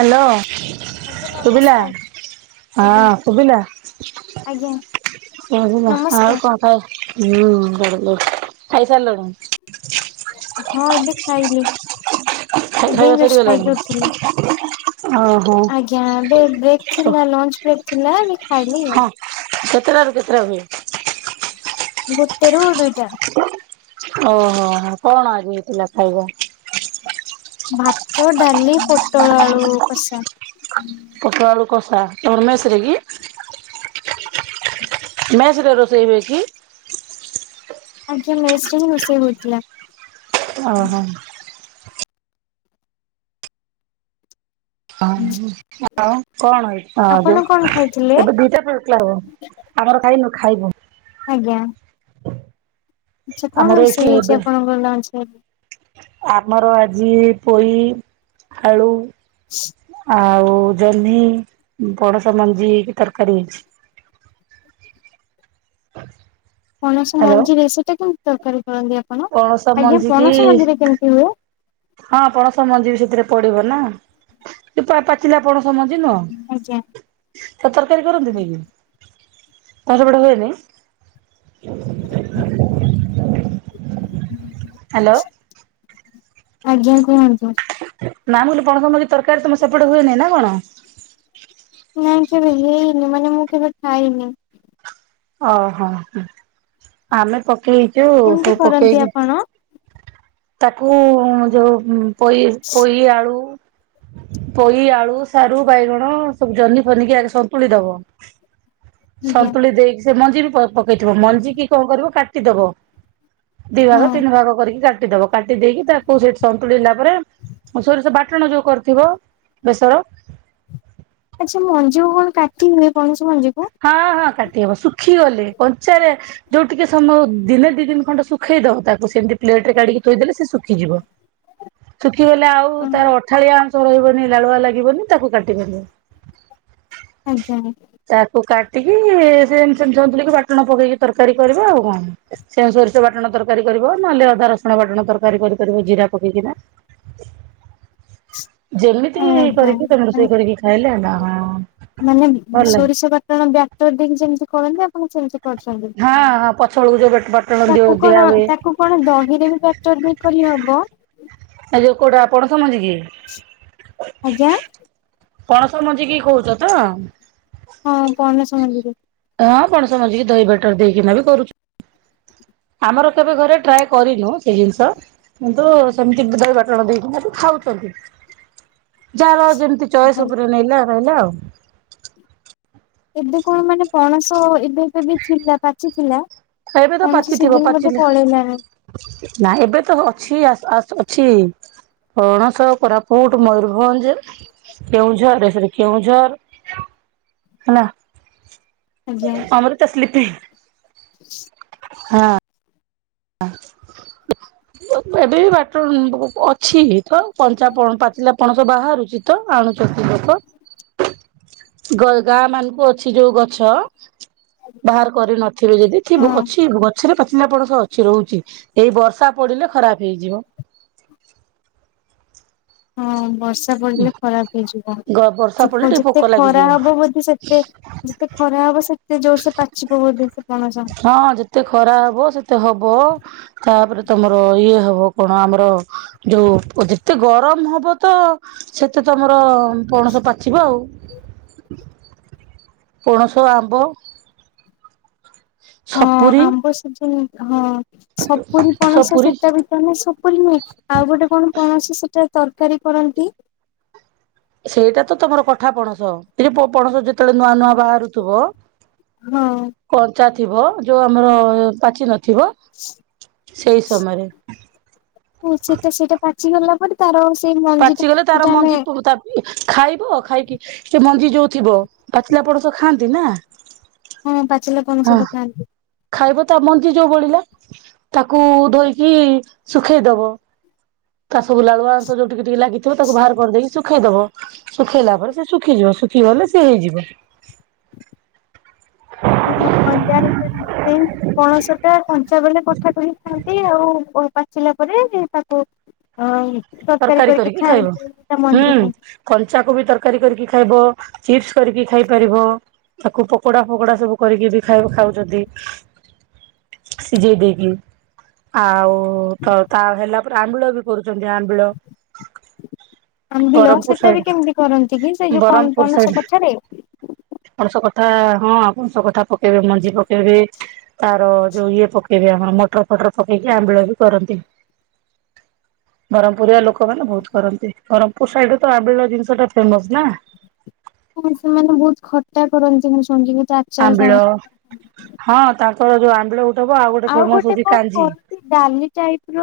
Hello ଆଜ୍ଞା ସୁବିଲା ନମସ୍କାର ହଁ ଆଜ୍ଞା ସୁବିଲା। ଆଜ୍ଞା କ ଆଉ ନମସ୍କାର କଣ ଖାଏ ହୁଁ ଗଡିଲୁ ଖାଇସାରିଲୁଣି। ହଁ ଏବେ ଖାଇଲି। ଏବେ ଖାଇବା ହିଁ ଯଷ୍ଟ ସରିଗଲାଣି ଖାଇକି ଉଠିଲି। ଓହୋ ଆଜ୍ଞା ଏବେ ବ୍ରେକ୍ ଥିଲା ଲଞ୍ଚ ବ୍ରେକ୍ ଥିଲା। ଖାଇଲି ଆଉ। ହଁ କେତେଟା ରୁ କେତେଟା ହୁଏ? ଗୋଟେରୁ ଦୁଇଟା। ଓହୋ କଣ ଆଜି ହେଇଥିଲା ଖାଇବା? ଭାତ, ଡ଼ାଲି, ପୋଟଳଆଳୁ କସା। ପୋଟଳ ଆଳୁ କଷା ତମର ମେସରେ କି। ହୁଁ। ମେସରେ ରୋଷେଇ ହୁଏ କି? ଆଜ୍ଞା ମେସରେ ହିଁ ରୋଷେଇ ହୋଉଥିଲା। ଓହୋ। ହଁ ଆଉ କଣ ଯୋଉ ଆପଣ କଣ ଖାଇଥିଲେ ଏବେ ଦିଟା ପିର [unintelligible] ହବ। ଆମର ଖାଇନୁ ଖାଇବୁ। ଆଜ୍ଞା। ଆଚ୍ଛା କଣ ଆମର ଏଠି ରୋଷେଇ ହେଇଛି ଏବେ ଆପଣଙ୍କର ଲଞ୍ଚ ରେ? ଆମର ଆଜି ପୋଇ ଆଳୁ ଆଉ। ଆଉ ଜହ୍ନି ପଣସ ମଞ୍ଜି କି ତରକାରୀ ହେଇଛି। [unintelligible] ପଣସ ହ୍ୟାଲୋ ମଞ୍ଜିରେ ସେଟା କେମିତି ତରକାରୀ? କରନ୍ତି ଆପଣ ପଣସ ଆଜ୍ଞା ମଞ୍ଜି କି ପଣସ ମଞ୍ଜିରେ କେମିତି ହୁଏ? ହଁ ପଣସ ମଞ୍ଜି ବିି ସେଥିରେ ପଡ଼ିବ ନା ପାଚିଲା ପଣସ। ମଞ୍ଜି ଆଜ୍ଞା ନୁହ ତରକାରୀ କରନ୍ତି [unintelligible] [unintelligible] ହୁଏନି। ହ୍ୟାଲୋ ଆଜ୍ଞା କୁହନ୍ତୁ। ନା ମୁଁ କହିଲି ପଣସ ମଞ୍ଜି ତରକାରୀ ତମ ସେପଟେ ହୁଏନି ନା କଣ? ନାଇଁ କେବେ ହେଇନି ମାନେ ମୁଁ କେବେ ଖାଇନି। ଓହୋ ଆମେ ପକେଇଛୁ ସବୁ କେମିତି କରନ୍ତି ପକେଇଛୁ। ଆପଣ? ତାକୁ ଯୋଉ ପଇ ପୋଇ ଆଳୁ। ହ [unintelligible] ପୋଇ ଆଳୁ ସାରୁ ବାଇଗଣ ସବୁ ଜହ୍ନି ଫନିକି ଆଗ ସନ୍ତୁଳି ଦବ। ହଁ ସନ୍ତୁଳି ଦେଇକି ସେ ମଞ୍ଜି ବି ପକେଇଥିବ ମଞ୍ଜି କି କଣ କରିବ କାଟିଦବ। ଦି ଭାଗ ତିନି ଭାଗ କରିକି କାଟିଦବ। କାଟି ଦେଇେଇକି ତାକୁ ସେଇଠି ସନ୍ତୁଳିଲା ପରେ ସୋରିଷ ବାଟଣ ଯୋଉ କରିଥିବ। ବେସର। ଆଚଛା ମଞ୍ଜୁ କଣ କାଟି ହୁଏ ପ। ହଁ ହଁ କାଟି ହବ ଶୁଖି ଗଲେ କଞ୍ଚାରେ। ଯୋଉ ଟିକେ ସମୟ ଦିନେ ଦି ଦିନ ଖଣ୍ଡ ଶୁଖେଇ ଦବ ତାକୁ ସେମିତି। ପ୍ଲେଟ ରେ କାଢିକି ଥୋଇଦେଲେ ସେ ଶୁଖିଯିବ। ଶୁଖିଗଲେ ଆଉ ତାର ଅଠାଳିଆ ଅଂଶ ରହିବନି ଲାଳୁଆ ଲାଗିବନି ତାକୁ କାଟ। [unintelligible] ଆଜ୍ଞା। କାଟିକି ସେ ସେମିଥିଲ ବାଟଣ ପକେଇକି ତରକାରୀ କରିବା ଆଉ କଣ ସେ ସୋରିଷ ବାଟଣ ତରକାର। ତରକାରୀ କରିବ ନହେଲେ ଅଧା ରସୁଣ ବାଟଣ ତରକାରୀ କରିପାରିବ ଜିରା ପକେଇକିନା। [unintelligible] ଯେମିତି ଆଜ୍ଞା। କରିକି ତମ ରୋଷେଇ କରିକି ଖାଇଲେ ହେଲା। ହଁ ମାନେ ଭଲ ଲାଗେ। ସୋରିଷ ବାଟଣ ବ୍ୟାକ୍ଟର ଦେଇକି ଯେମିତି କରନ୍ତି ଆପଣ ସେମିତି କରଛନ୍ତି। ସଳୁ। ତାକୁ କଣ ତାକୁ କଣ ଦହିରେ ବି ଫାକ୍ଟର ଦେଇକ ହବ। ଏ ଯୋଉ କୋଉଟା ଆପଣ ସମଜ କି। ଆଜ୍ଞା ପଣସ ମଞ୍ଝିକି କହୁଛ ତ। ହଁ ପନସ ମନ୍ଦିରେ। ହଁ କଣ ପଣସମଞ୍ଜିକି ଧୋଇ କି ବଟର ଦେଇକିନା ବି କରୁଛୁ। [unintelligible] ଆମର କେବେ ଘରେ ଟ୍ରାଏ କରିନୁ ସେଇ ଜିନିଷ କିନ୍ତୁ ସେମିତି ଦହି ବାଟଣ ଦେଇଛି ମେ ଖାଉଛନ୍ତି। ଆଜ୍। [unintelligible] ଯାହାରଉ ଯେମିତି ଚଏସ ଉପରେ ନଲା ରହିଲା ଆଉ। ଏବେ କଣ ମାନେ ପଣସ ଏବେ ଏବେ ବି ଥିଲା ପାଚଥିଲା। ଏବେ ତ ପାଚିଥିବ ପାଚିଲ ନାଇ ଏବେ ତ ଅଛି। ପକ୍ଷ। ପଣସ କୋରାପୁଟ ମୟୂରଭଞ୍ଜ କେଉଁଝର ଏରେ କେଉଁଝର। ହେଲା। ଆଜ୍ଞା। ଆମର ଚାଷଲିିପ। [unintelligible] ହଁ। ହ। [unintelligible] ଏବେ ବି ବାଟ ଅଛି ତ କଞ୍ଚା ପାଚିଲା ପଣସ ବାହାରୁଛି ତ ଆଣୁଛ। ଦେଖ। [unintelligible] ଗାଁ ମାନଙ୍କୁ ଅଛି ଯୋଉ ଗଛ। ବାହାର କରିନଥିବେ ଯଦି ହଁ ଅଛି ଗଛରେ ପାଚିଲା ପଣଷ ଅଛି। କି ରହୁଛି ଏଇ ବର୍ଷା ପଡିଲେ ଖରାପ ହେଇଯିବ। ହଁ ବର୍ଷା ପଡିଲେ ଖରାପ ହେଇଯିବ। ଗ ବର୍ଷା ପଡିଲେ ଟିକେ ପୋକ ଯେତେ ଖରା ଲାଗିଯିବ। ହବ ବୋଧ ସେତେ ଯେତେ ଖରା ହବ ସେ। ସେ ଜୋର ସେ ପାଚିବ ବୋଧ ସେ। ପଣସ ହଁ ଯେତେ ଖରା ହବ ସେତେ ହବ ତାପରେ ତମର ଇଏ ହବ। ଓପ ହଁ ଆମର ଯୋଉ ଯେତେ ଗରମ ହବ ତ ସେତେ ତମର। ପଣସ ପାଚିବ ଆଉ ପଣସ ଆମ୍ବ। ହଁ ସପୁରୀ ଆମ୍ବ ସିଜନ ହଁ। ସପୁରି ପଣସ ସପୁରୀ ସେଟା ବି ତ ନା ସପୁରୀ ନୁହେଁ ଆଉ ଗୋଟେ କଣ ପଣସ ସେଟା। ତରକାରୀ କରନ୍ତି। ସେଇଟା ତ ତମର କଠା ପଣସ ଏ ଯୋଉ ପ ପଣସ ଯେ ଯେତେବେଳେ ନୂଆ ନୂଆ ବାହାରୁଥୁବ ହଁ କଞ୍ଚା ଥିବ। ଯୋଉ ଆମର ପାଚି ନଥିବ ସେଇ ସମୟରେ। ଓ ସେଟା ସେଇଟା ପାଚିଗଲା ପରେ ତାର ସେଇ ମଞ୍ଜି ଟା ପାଚିଗଲେ ତାର ସେଟା ଆମେ ମଞ୍ଜି ପୋ ତା ପି ଏ। ଖାଇବ ଖାଇକି ସେ ମଞ୍ଜି ଯୋଉ ଥିବ ପାଚିଲା ପଣସ ଖାଆନ୍ତି ନା। ହଁ ପାଚିଲା ହଁ ପଣସ ତ ଖାଆନ୍ତି। ଖାଇବ ତା ମଞ୍ଜି ଯୋଉ ବଳିଲା ତାକୁ ଧୋଇକି ଶୁଖେଇ ଦବ। ତା ସବୁ ଲାଳୁଆ ଅଂଶ ଯୋଉ ଟିକେ ଟିକେ ଲାଗିଥିବ ତାକୁ ବାହାର କରି ଦେଇକି ଶୁଖେଇ ଦବ ଶୁଖେଇଲା ପରେ ସେ ଶୁଖିଯିବ। ଶୁଖିଗଲେ ସିଏ ହେଇଯିବ। ହଁଁ ଜାଣି ପାରଲି ଯେଉଁ ପଣଷ ଟା କଞ୍ଚା ବେଳେ କଠା କରି ଖାଆନ୍ତି। ଆଉ ପାଚିଲା ପରେ ତାକୁ ଅ। ତରକାରୀ କରିକି ଖାଇବ ଖାଆନ୍ତି ତା ହୁଁ ମଞ୍ଜିକୁ କଞ୍ଚାକୁ ବି ତରକାରୀ କରିକି ଖାଇବ ଚିପ୍ସ। କରିବି ଖାଇ ପାରିବ ତାକୁ ପକୋଡା ଫକୋଡା ସବୁ କରିକି ବି ଖାଇ ଖାଉଛନ୍ତି। ସିଝେଇ ଦେଇକି ଆଉ। ଓ ତ ତା ହେଲା ପରେ ଆମ୍ବିଳ ବି କରୁଛନ୍ତି ଆମ୍ବିଳ। ଆମ୍ବିଲ ବ୍ରହ୍ମପୁର ସେଟା ବି ସାଇଡ କେମିତି କରନ୍ତି କି ସେଇ ଯୋଉ ବ୍ରହ୍ମପୁର ପଣସ ସାଇଡ କଠାରେ। ପଣସ କଠା ହଁ ଆପଣ ପଣସ କଠା ପକେଇବେ ମଞ୍ଜି ପକେଇବେ। ତାର ଯୋଉ ଇଏ ପକେଇବେ ଆମର ମଟର ଫଟର ପକେଇକି ଆମ୍ବିଳ ବି କରନ୍ତି। ବରମ ପୁରୀଆ ଲୋକମାନେ ବହୁତ କରନ୍ତି ବରମପୁର ସାଇଡ ରେ ତ ଆମ୍ବିଳ ଜିନିଷ ଟା ଫେମସ ନା। ହ ସେମାନେ ବହୁତ ଖଟା କରନ୍ତି ମୁ ଶୁଣିଥିଲି। ତା ଆଚାର ଆମ୍ବିଳ ସାଙ୍ଗ ହଁ ତାଙ୍କର ଯୋଉ ଆମ୍ବିଳ ଗୋଟେ। ଆଉ ଗୋଟେ ଫେମସ ହଉଛି କଣ କାଞ୍ଜି କରନ୍ତି ଡାଲି ଟାଇପ ର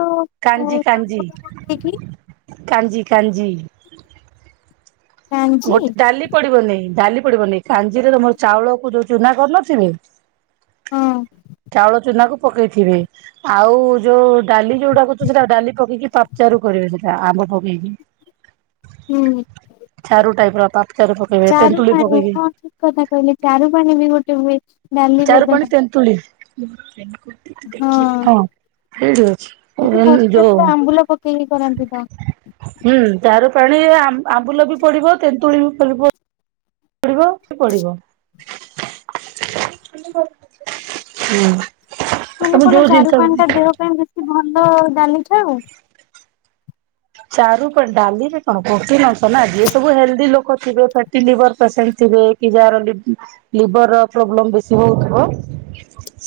କାଞ୍ଜି କାଞ୍ଜି। ଆମ୍ବୁଲ ପକେଇକି କାଞ୍ଜି କାଞ୍ଜି। କାଞ୍ଜି ଗୋଟେ ଡାଲି ପଡିବନି ଡାଲି। ପଡିବନି କାଞ୍ଜି ରେ ତମର ଚାଉଳକୁ ଯୋଉ ଚୁନା କରୁ ନଥିଲି। ହଁ ଚାଉଳ ଚୁନା କୁ। ପକେଇଥିବେ ଆଉ ଯୋଉ ଡାଲି ଯୋଉଟା କଉଛୁ ସେଟା ଡାଲି ପକେଇକି ପାଚାରୁ କରିବେ ସେଟା ଆମ୍ୱ। ପକେଇକି। ହୁଁ। ଚାରୁ ଟାଇପ ର ପାପଚାରୁ ପକେଇବେ ଚାରୁ ତେନ୍ତୁଳି ପାଣି ପକେଇକି ହଁ ଠିକ୍ କଥା କହିଲେ ଚାରୁ ପାଣି ବି ଗୋଟେ ହୁଏ। ଡାଲି ଚାରୁ ବଦା ପାଣି ତେନ୍ତୁଳି। ହଁ। ସେଇଠି ଏଠି ଅଛି ହଷ୍ଟେଲ ଯୋଉ ରେ ଆମ୍ବୁଲ ପକେଇକି କରନ୍ତି ତ। ହୁଁ ଚାରୁ ପାଣି ଆମ୍ ଆମ୍ବୁଲ ବି ପଡିବ ତେନ୍ତୁଳି ବି ପଡ଼ିବ। ପଢିବ ସବୁ ପଢିବ ହୁଁ। ମାନେ ତମେ କଣ ଯୋଉ ଚାରୁ ପାଣି ଟା ଜିନିଷ ଦେହ ପାଇଁ ବେଶୀ ଭଲ ଡାଲି ଠାରୁ। ଚାରୁ ପାଣି ଡାଲି ରେ କଣ ପ୍ରୋଟିନ ଅଂଶ ନା ଯିଏ ସବୁ ହେଲ୍ଦି ଲୋକ ଥିବେ ଫ୍ୟାଟି ଲିଭର ପେସେଣ୍ଟ ଥି ବେ କି ଯାହାର ଲି‌ ଲିଭର ର ପ୍ରୋବ୍ଲମ୍ ବେଶୀ ହୋଉଥିବ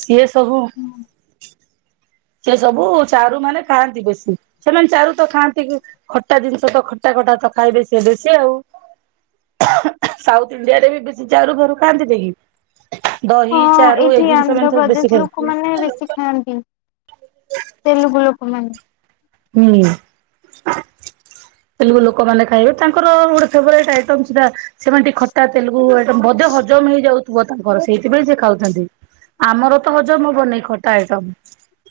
ସିଏ ତୋ ହୁଁ। ସେ ସବୁ ଚାରୁ ମାନେ ଖାଆନ୍ତି ବେଶୀ ସେମାନେ ଚାରୁ ତ ଖାଆନ୍ତି ଖଟା ଜିନିଷ ତ ଖଟା। ଫଟା ତ ଖାଇବେ ସିଏ ବେଶୀ ଆଉ। ସାଉଥ୍ ଇଣ୍ଡିଆ ରେ ବି ବେଶୀ ଚାରୁ ଫାରୁ ଖାଆନ୍ତି ନି କି? ଦହି ହଁ ଚାରୁ ଏଇଠି ଏଇ ଜିନିଷ ସେମାନେ ସବୁ ବେଶୀ ଆନ୍ଧ୍ରପ୍ରଦେଶ ଖାଆନ୍ତି। ଲୋକମାନେ ବେଶୀ ଖାଆନ୍ତି ତେଲୁଗୁ ଲୋକମାନେ ହୁଁ। ତେଲୁଗୁ ଲୋକମାନେ ଖାଇବେ ତାଙ୍କର ଗୋଟେ ଫେବୋରାଇଟ୍ ଆଇଟମ ସେଟା ସେମାନେ ଟିକେ ଖଟା ତେଲଗୁ ଆଇଟମ୍ ବୋଧେ ହଜମ ହେଇଯାଉ ପୁଅ ତାଙ୍କର ସେଇଥିପାଇଁ ସେ ଖାଉଥାନ୍ତି। ଆମର ତ ହଜମ ହବନି ଖଟା ଆଇଟମ।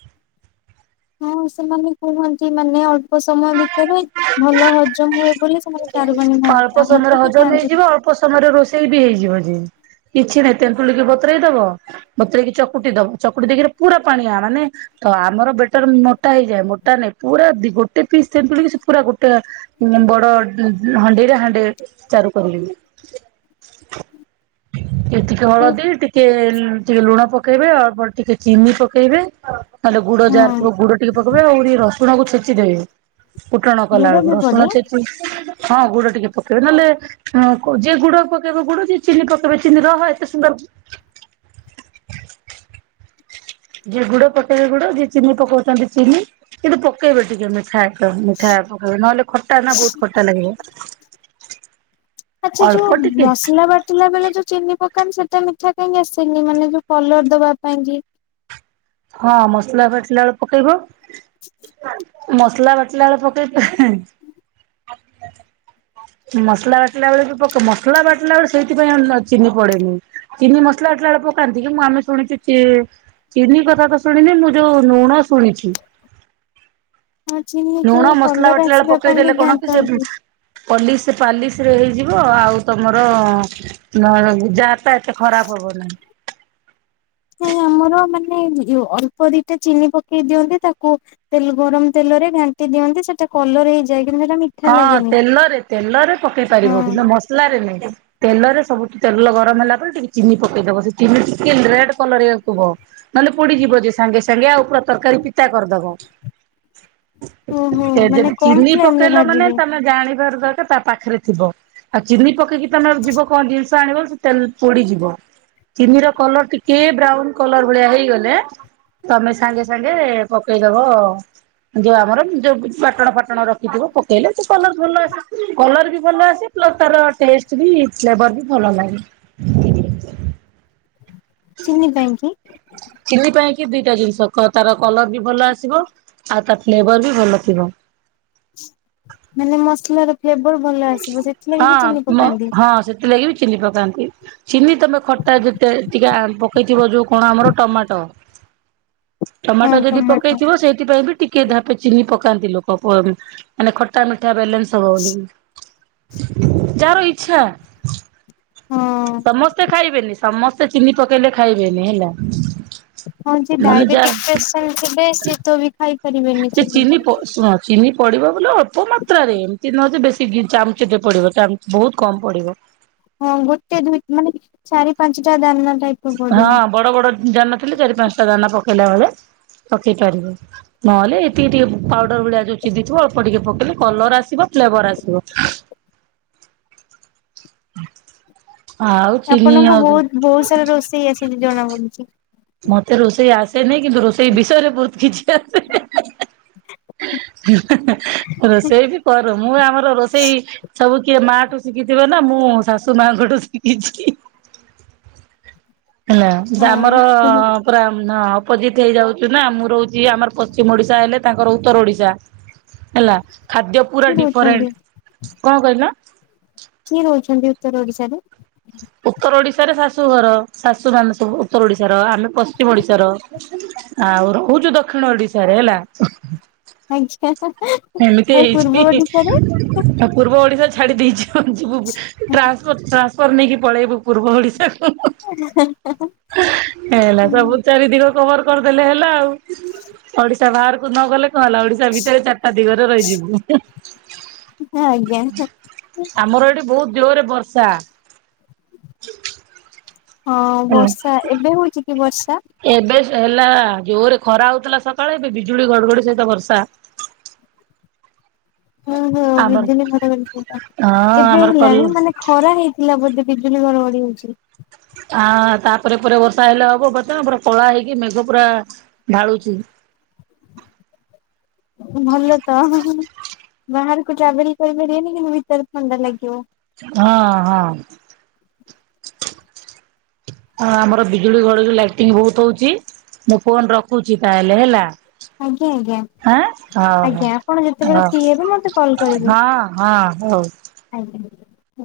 [inaudible] ହଁ, ସେମାନେ କୁହନ୍ତି ମାନେ ଅଳ୍ପ ସମୟ ଭିତରେ ଭଲ ହଜମ ହୁଏ ବୋଲି ସେମାନେ ଚାରୁପାଣି ଖାଆନ୍ତି ଅଳ୍ପ ଆମର ତ ସମୟରେ କେହି ହଜମ ଖାଆନ୍ତିନି। ହେଇଯିବ ଅଳ୍ପ ସମୟରେ ରୋଷେଇ ବି ହେଇଯିବ ଯେ। କିଛି ନାହିଁ ତେନ୍ତୁଳିିକି ବତୁରେଇ ଦବ ବତୁରେଇକି ଚକୁଟି ଦବ ଚକୁଟି ଦେଇକି ପୁରା ପାଣିଆ ମାନେ ତ ଆମର ବେଟର୍ ମୋଟା ହେଇଯାଏ। ମୋଟା ନାଇଁ ପୁରା ଦି ଗୋଟେ ପିସ୍ ତେନ୍ତୁଳିକି ସେ କି ସେ ପୁରା ଗୋଟା ଉଁ ବଡ ଉଁ ଉଁ ହଣ୍ଡେଇରେ ହାଣ୍ଡିଏ ଚାରୁ କରିଲି। ଏତିକି ହଁ ହଳଦୀ ଟିକେ ଟିକେ ଲୁଣ ପକେଇବେ ଅଳ୍ପ ଟିକେ ଚିନି ପକେଇବେ। ନହେଲେ ଗୁଡ ଯାହାର ଥିବ ଗୁଡ ଟିକେ ପକେଇବେ ଆହୁରି ରସୁଣକୁ ଛେଚିଦେବେ। ଫୁଟଣ କଲା ଗୁଡ ବେଳକୁ ବି ପଡେ। ରସୁଣ ଛେଚି ହଁ ଗୁଡ ଟିକେ ପକେଇବେ ନଲେ ଉଁ ଯିଏ ଗୁଡ ପକେଇବ ଗୁଡ ଯିଏ ଚିନି ପକେଇବେ ଚିନି ରେ ହଏ। ଏତେ ସୁନ୍ଦର [inaudible] ଯିଏ ଗୁଡ ପକେଇବେ ଗୁଡ ଯିଏ ଚିନି ପକଉଚନ୍ତି ଚିନି କିନ୍ତୁ ପକେଇବେ ଟିକେ ମିଠା। ତ ମିଠା ପକେଇବେ ନହେଲେ ଖଟା ନା ବହୁତ ଖଟ ଆଚ୍ଛା ଅଳ୍ପ ଯୋଉ ଟିକେ ମସଲା ବାଟିଲା ବେଳେ ଯୋଉ ଚିନି ପକ୍ ଦୋକାନ ସେଟା ମିଠା କାଇଁକି ଆସେନି ମାନେ ଯୋଉ କଲର ଦବା ପାଇଁ କି? ହଁ ମସଲା ବାଟିଲା ବେଳେ ପକେଇବ। [inaudible] ମସଲା ବାଟିଲା ବେଳେ ପକେଇ ହିଁ। [inaudible] ମସଲା ବାଟିଲା ବେଳେ ବି ପକ୍ ମସଲା ବାଟିଲା ବେଳେ ସେଇଥି ପାଇଁ ଆଉ ଲ ଚିନି ପଡେନି। ଚିନି ମସଲା ବାଟିଲା ବେଳେ ମୁଁ କାନ୍ଧିକି ମୁଁ ଆମେ ଶୁଣିଚୁ ଚି ଚିନି କ ପାଗ ଶୁଣିନି ମୁଁ ଯୋଉ ନୁଣ ଶୁଣିଚି। ହଁ ଚିନି ନୁଣ କେବଳ ମସଲା କଲର ବାଟିଲା ବେଳେ ଆସିବା ପାଇଁ ପକେଇଦେଲେ କଣ କି ସେ ମ୍ ଘାଣ୍ଟନ୍ତି। ପଲିସ ପାଲିସ ରେ ହେଇଯିବ। ଆଉ ତମର ଅଁ ଯା ତା ଏତେ ଖରାପ ହବ ନାହିଁ। ନାଇଁ ଆମ୍ ଆମର ମାନେ ୟୋ ଅଳ୍ପ ଦିଟା ଚିନି ପକେଇ ଦିଅନ୍ତି ତାକୁ ତେଲ ଗରମ ତେଲରେ ଘାଣ୍ଟି ଦିଅନ୍ତି ସେଟା କଲର ହେଇଯାଇ। ହଁ ତେଲରେ ତେଲରେ ପକେଇ ପାରିବ ହଁ କିନ୍ତୁ ମସଲାରେ ନୁହେଁ। ତେଲରେ ସବୁଠି ତେଲ ଗରମ ହେଲା ପରେ ଟିକେ ଚିନି ପକେଇଦବ। ସେ ଚିନି ଟିକେ ରେଡ କଲର ହେଇ ଆସୁଥିବ। ନ ହେଲେ ପୋଡିଯିବ ଯେ ସାଙ୍ଗେ ସାଙ୍ଗେ ଆଉ ପୁରା ତରକାରୀ ପିତ୍ ତା କରିଦବ। ଓହୋ ଯେ ମାନେ ଯଦି କମ ଚିନି ପ ଫ୍ଲେମ ରେ ପକେଇଲ ମାନେ ଭାଜିବେ ତମେ ଜାଣିବାର ଦରକାର ତା ପାଖରେ ଥିବ। ଆଉ ଚିନି ପକେଇକି ତମେ ଯିବ କଣ ଜିନିଷ ତ ଆଣିବ ସେ ତେଲ ପୋଡିଯିବ। ଚିନିର କଲର ଟିକେ ବ୍ରାଉନ କଲର ଭଳିଆ ହେଇଗଲେ। ତମେ ସାଙ୍ଗେ ସାଙ୍ଗେ ପକେଇଦବ ଯୋଉ ଆମର ଯୋଉ ବାଟଣ ଫାଟଣ ରଖ ଖିଥିବ, ପକେଇଲେ ସେ କଲର ଭଲ ଆସେ। କଲର ବି ଭଲ ଆସେ ପ୍ଲସ୍ ତାର ଟେଷ୍ଟ୍ ବି ଫ୍ଲେବର୍ ବି ଭଲ [unintelligible] ଚିନି ପାଇଁକି? ଚିନି ପାଇଁ କି ଦିଟା ଜିନିଷ କ ତାର କଲର ବି ଭଲ ଆସିବ। ଆଉ ତା ଫ୍ଲେବର ବି ଭଲ ଥିବ। ମାନେ ମସଲାର ଫ୍ଲେବର ଭଲ ଆସିବ। ସେଥିଲାଗି ବି ହଁ ଚିନି ମ ପକାନ୍ତି। ହଁ ସେଥିଲାଗି ବି ଚିନି ପକାନ୍ତି ଚିନି ତମେ ଖଟା ଯେତେ ଟିକେ ଆମ୍ ପକେଇଥିବ ଯୋଉ କଣ ଆମର ଟମାଟ। ହଁ ଟମାଟ ଯଦି ଟମାଟୋ। ପକେଇଥିବ ସେଇଥିପାଇଁ ବି ଟିକ୍ ଟଏ ଧାପେ ଚିନି ପକାନ୍ତି ଲୋକ ମାନେ ଖଟା ମିଠାବାଲନ୍ସ ହବ ବୋଲି। ଯାହାର ଇଚ୍ଛା ହଁ ସମସ୍ତେ ଖାଇବେନି। ସମସ୍ତେ ଚିନି ପକେଇଲେ ଖାଇବେନି ହେଲା। ହଁ ମାନେ ଯା ଡାଇବେଟିକ ପେସେଣ୍ଟ ସଏ ତ ବି ଖାଇ ସେ ଚିନି ଶୁଣ ଚିନି ପଡିବ ବୋଲେ ଅଳ୍ପ ମାତ୍ରାରେ ଏମତି ହଜ ବେଶୀ ଚାମଚ ଟେ ପଡିବ ବହୁତ କମ ପଡିବ। ହଁ ଗୋଟେ ଦୁଇ ମାନେ ଚାରି ପାଞ୍ଚଟା ଦାନ। ହଁ ବଡ ବଡ ଯାନା ଥିଲେ ଚାରି ପାଞ୍ଚଟା ଯାନା ପକେଇଲେ ମ ପକେଇ ପାରିବ ନହେଲେ ଏତିକି ଟିକେ ପାଉଡର ଭଳିଆ ଯୋଉ ଚିନ୍ଧିଥିବ ଅଳ୍ପ ଟିକେ ପକେଇଲେ କଲର ଆସିବ। ଫେବରଆସିବ। ହୁଁ। ଆପଣଙ୍କୁ ବହୁତ ବହୁତ ସାରା ରୋଷେଇ ଆସଛିି ଜଣା ପଡୁଛି। ମତେ ରୋଷେଇ ଆସେନି କିନ୍ତୁ ରୋଷେଇ ବିଷୟରେ ବହୁତ କିଛି ଆସେ। ରୋଷେଇ ବି କର ମୁଁ ଆମର ରୋଷେଇ ସବୁ କିଏ ମା ଠୁ ଶିଖିଥିବ ନା ମୁଁ ଶାଶୁ ମାଙ୍କଠୁ ଶିଖିଛି। ହେଲା ଆମର ହଁ। ପୁରା ନା ଅପୋଜିଟ୍ ହେଇଯାଉଛିୁ ନା ମୁଁ ରହୁଛି ଆମର ପଶ୍ଚିମ ଓଡିଶା ହେଲେ ତାଙ୍କର ଉତ୍ତର ଓଡିଶା। ହେଲା ଖାଦ୍ୟ ପୁରା କିଏ ରହୁଛନ୍ତି ଡିଫରେଣ୍ଟ କଣ କହିଲ? ଉତର ଓଡ଼ିଶାରେ। ଉତ୍ତର ଓଡିଶାରେ ଶାଶୁ ଘର ଶାଶୁ ମାନେ ସବୁ ଉତ୍ତର ଓଡିଶାର ଆମେ ପଶ୍ଚିମ ଓଡିଶାର। ଆଉ ରହୁଛୁ ଦକ୍ଷିଣ ଓଡିଶାରେ ହେଲା। ଆଜ୍ଞା। ଏମିତି ଆଉ ପୂର୍ବ ହେଇଛି ଓଡିଶାରେ? ଆଉ ପୂର୍ବ ଓଡିଶା। ଛାଡ଼ି ଦେଇଛିୁ ଯିବୁ ଟ୍ରାନ୍ସଫ ଟ୍ରାନ୍ସଫର୍ ନେଇକି ପଳେଇବୁ ପୂର୍ବ ଓଡ଼ିଶାକୁ। ହେଲା ସବୁ ଚାରି ଦିିକ କଭର କରିଦେଲେ ହେଲା ଆଉ। ଓଡିଶା ବାହାରକୁ ନ ଗଲେ କଣ ହେଲା ଓଡିଶା ଭିତରେି ରହିଯିବୁ ଆଜ୍ଞା ଆମର ଏଠି ବହୁତ ଜୋର ବର୍ଷା। ହଁ ହେଲା। ବର୍ଷା ଏବେ ହଉଛି କି ବର୍ଷା? ଏବେ ହେଲା ଜୋରେ ଖରା ହଉଥିଲା ସକାଳେ ଏବେ ବିଜୁଳି ଘଡଘଡି ସହିତ ବର୍ଷା। ଓ ହୋ ଆମର ନିଜେ ବି କରି ହଁ ଏବେ ଆମର କଲୁ ହେଲାଣି ମାନେ ଖରା ହେଇଥିଲା ବେ ବିଜୁଳି ଘଡ ଗଡି ହଉଛି। ଆ ତାପରେ ପରେ ବର୍ଷା ହେଲେ ହବ ବର୍ତ୍ତମାନ ପୁରା କଳା ହେଇକି ମେଘ ପୁରା ଢାଳୁଛି। ଭଲ ତ ବାହାରକୁ ଟ୍ରାଭେଲି କରିପାରିବେନି କିମ ଭିତରେ ଥଣ୍ଡା ଲାଗିବ। ହଁ ହଁ। ଆ ଆମର ବିଜୁଳି ଘଡି ଲାଇଟିଙ୍ଗ ବହୁତ ହଉଛି। ମୁଁ ଫୋନ ରଖୁଛି ତାହେଲେ ହେଲା। ଆଜ୍ଞା ଆଜ୍ଞା। ଆଁ ହଉ ହଉ। ଆଜ୍ଞା ଆପଣ ଯେତେବେଳେ ଫ୍ରି ହଉ ହେବେ ମତେ କଲ କରିବେ। ହଁ ହଁ ହଉ। ଆଜ୍ଞା।